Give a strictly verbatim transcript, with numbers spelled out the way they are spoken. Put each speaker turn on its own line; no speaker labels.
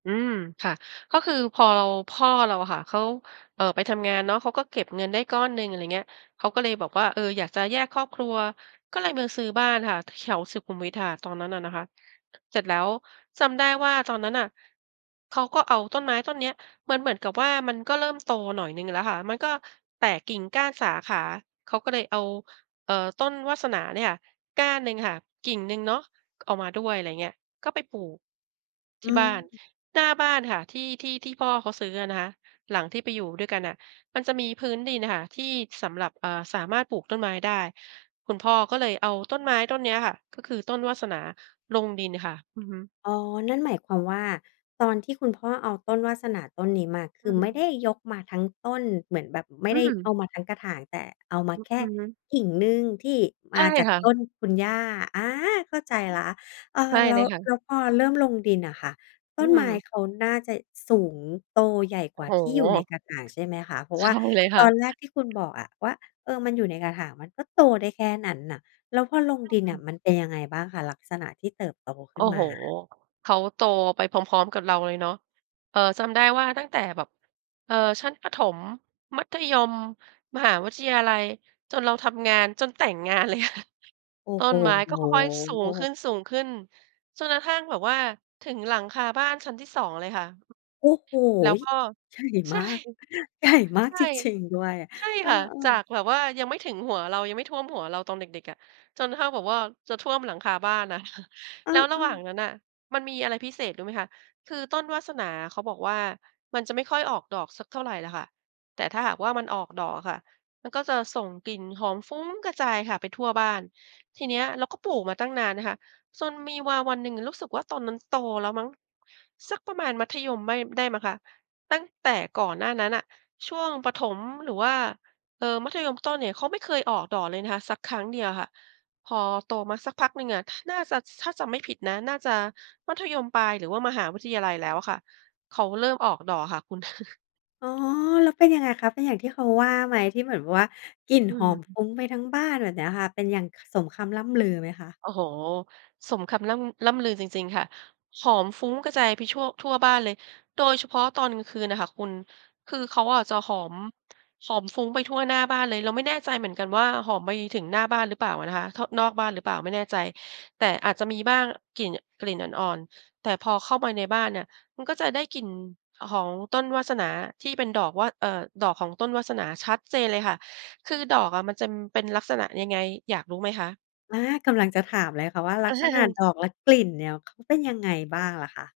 อืม ค่ะ ก็คือพอเรา พ่อเราอะค่ะ เขา เอ่อ ไปทำงานเนาะ เขาก็เก็บเงินได้ก้อนหนึ่ง อะไรเงี้ย เขาก็เลยบอกว่า "เออ อยากจะแยกครอบครัว" ก็เลยมาซื้อบ้านค่ะ ถ แถวสุขุมวิทค่ะ ตอนนั้นอะนะคะ เสร็จแล้วจำได้ว่า ตอนนั้นน่ะ เขาก็เอาต้นไม้ต้นเนี้ย มันเหมือนกับว่า มันก็เริ่มโตหน่อยหนึ่งแล้วค่ะ มันก็แตกกิ่งก้านสาขา เขาก็เลยเอา เอ่อ ต้นวาสนาเนี่ยค่ะ ก้านหนึ่งค่ะ กิ่งหนึ่งเนาะ เอามาด้วย ไรเงี้ย ก็ไปปลูก
อ
ท
ื
ี่บ้าน
ม
หน้าบ้านค่ะ ที่ ที่ ที่พ่อเขาซื้ออะนะคะ หลังที่ไปอยู่ด้วยกันน่ะ มันจะมีพื้นดินน่ะค่ะ ที่สำหรับ อ่า สามารถปลูกต้นไม้ได้ คุณพ่อก็เลยเอาต้นไม้ต้นนี้อะค่ะ ก็คือต้นวาสนาลงดินค่ะ อือฮึ
อ๋อ นั่นหมายความว่า ตอนที่คุณพ่อเอาต้นวาสนาต้นนี้มา ค
อ
ื
ื
อ
อฮ
ไม่ไ
ึ
ด้ยกมาทั้งต้น เหมือนแบบไม่
อื
ได้
อ
เอามาทั้งกระถาง แต่เอามา
อื
แ
อ
ค
ฮ
่
ึ
กิ่งหนึ่ง ที่ม
ใช
า
่
จาก
ค่
ต
ะ
้นคุณย่า อา เข้าใจ
อื
แ
อ
ล้ว เอ
ใช
อ
่
แล
เ
้
ล
ว
ยค่
แ
ะ
ล้วพอเริ่มลงดินอะค่ะ ต
อื
้นไม้
ม
เขาน่เจะ สูงโตใหญ่
โ
ก
อ
ว
้
่า
โ
ที่อ
ฮ
ยู่ในกระถางใช่ไหมคะ? เพราะ
ใช
ว่
่
า
เลยค
ต
่ะ
อนแรกที่คุณบอกอะว่า "เออ มันอยู่ในกระถางมันก็โตได้แค่นั้นน่ะ" แล้วพอลง
ใช
ด
่
ิน
ค
น
่
่ะ
ะ
มันเป็นยังไงบ้างคะ ลักษณะที่เติบโตข
โ
ึ
อ้
้น
โ
ม
ฮ
า?
เขาโตไปพร้อม ๆ กับเราเลยเนาะ เอ่อ จำได้ว่าตั้งแต่แบบ เอ่อ ชั้นประถม มัธยม มหาวิทยาลัย จนเราทำงาน จนแต่งงาน เลยอะค่ะ
โอ้
ต้
โ
นไม้ก็ค่อย ๆ สูงข
ฮ
ึ้น ๆ จนกระทั่งแบบว่าถึงหลังคาบ้านชั้นที่ สอง เลยค่ะ
โอ้โฮ!
แล้วก็
ใหญ่
ใช
ม
่
าก ใหญ่มา
ใ
ก
ช่
จริง ๆ ด้วย
ใช่
เออ
ค่ะ จา
ๆ
กแบบว่ายังไม่ถึงหัวเรา ยังไม่ท่วมหัวเราตอนเด็ก ๆ อะ จนเท่าแบบว่า จะท่วมหลังคาบ้านอะ ค่ะ
เอ
แล้วระหว่า
อ
ง
ๆ
นั้นน่ะ มันมีอะไรพิเศษรู้ไหมคะ? คือต้นวาสนาเขาบอกว่า มันจะไม่ค่อยออกดอกสักเท่าไรล่ะค่ะ แต่ถ้าหากว่า มันออกดอกอะค่ะ มันก็จะส่งกลิ่นหอมฟุ้งกระจายค่ะ ไปทั่วบ้าน ทีเนี้ย เราก็ปลูกมาตั้งนานนะคะ จนมีวาวันหนึ่งอะ รู้สึกว่า ตอนนั้นโตแล้วมั้ง สักประมาณมัธยมไม่ ได้มั้งคะ ตั้งแต่ก่อนหน้านั้นน่ะ ช่วงประถม หรือว่า เอ่อ มัธยมต้นเนี่ย เขาไม่เคยออกดอกเลยนะคะ สักครั้งเดียวค่ะ พอโตมาสักพักหนึ่งอะ น่าจะ ซ ถ้าจำไม่ผิดนะ น่าจะมัธยมปลาย หรือว่ามหาวิทยาลัยแล้วอะค่ะ เขาเริ่มออกดอกอะค่ะคุณ
อ๋อ แล้วเป็นยังไงคะ เป็นอย่างที่เขาว่าไหม ที่เหมือน อ ว่า กลิ่น
อื
ห
อ
อ
ฮ
ม
ึ
ฟุ้งไปทั้งบ้านแบบเนี้ยค่ะ เป็นอย่าง ค สมคำร่ำลือไหมคะ?
โอ้โฮ สมคำร่ำ ร่ำลือจริง ๆ ค่ะ หอมฟุ้งกระจายไปชั่ว ทั่วบ้านเลย โดยเฉพาะตอนกลางคืนน่ะค่ะคุณ คือเขาอะจะหอม หอมฟุ้งไปทั่วหน้าบ้านเลย เราไม่แน่ใจเหมือนกันว่า หอมไปถึงหน้าบ้านหรือเปล่าอะนะคะ เข้า นอกบ้านหรือเปล่าไม่แน่ใจ แต่อาจจะมีบ้าง กลิ่น กลิ่นอ่อน ๆ แต่พอเข้ามาในบ้านเนี่ย มันก็จะได้กลิ่น อ หองต้นวาสนาที่เป็นดอกว่า เอ่อ ดอกของต้นวาสนาชัดเจนเลยค่ะ คือดอกอะมันจำเป็นลักษณะยังไงอยากรู้ไหมคะ?
อา กำลังจะถามเลยค่ะว่า ลักษณะดอกและกลิ่นเนี่ย เขาเป็นยังไงบ
ด
้
อก
างล่ะคะ?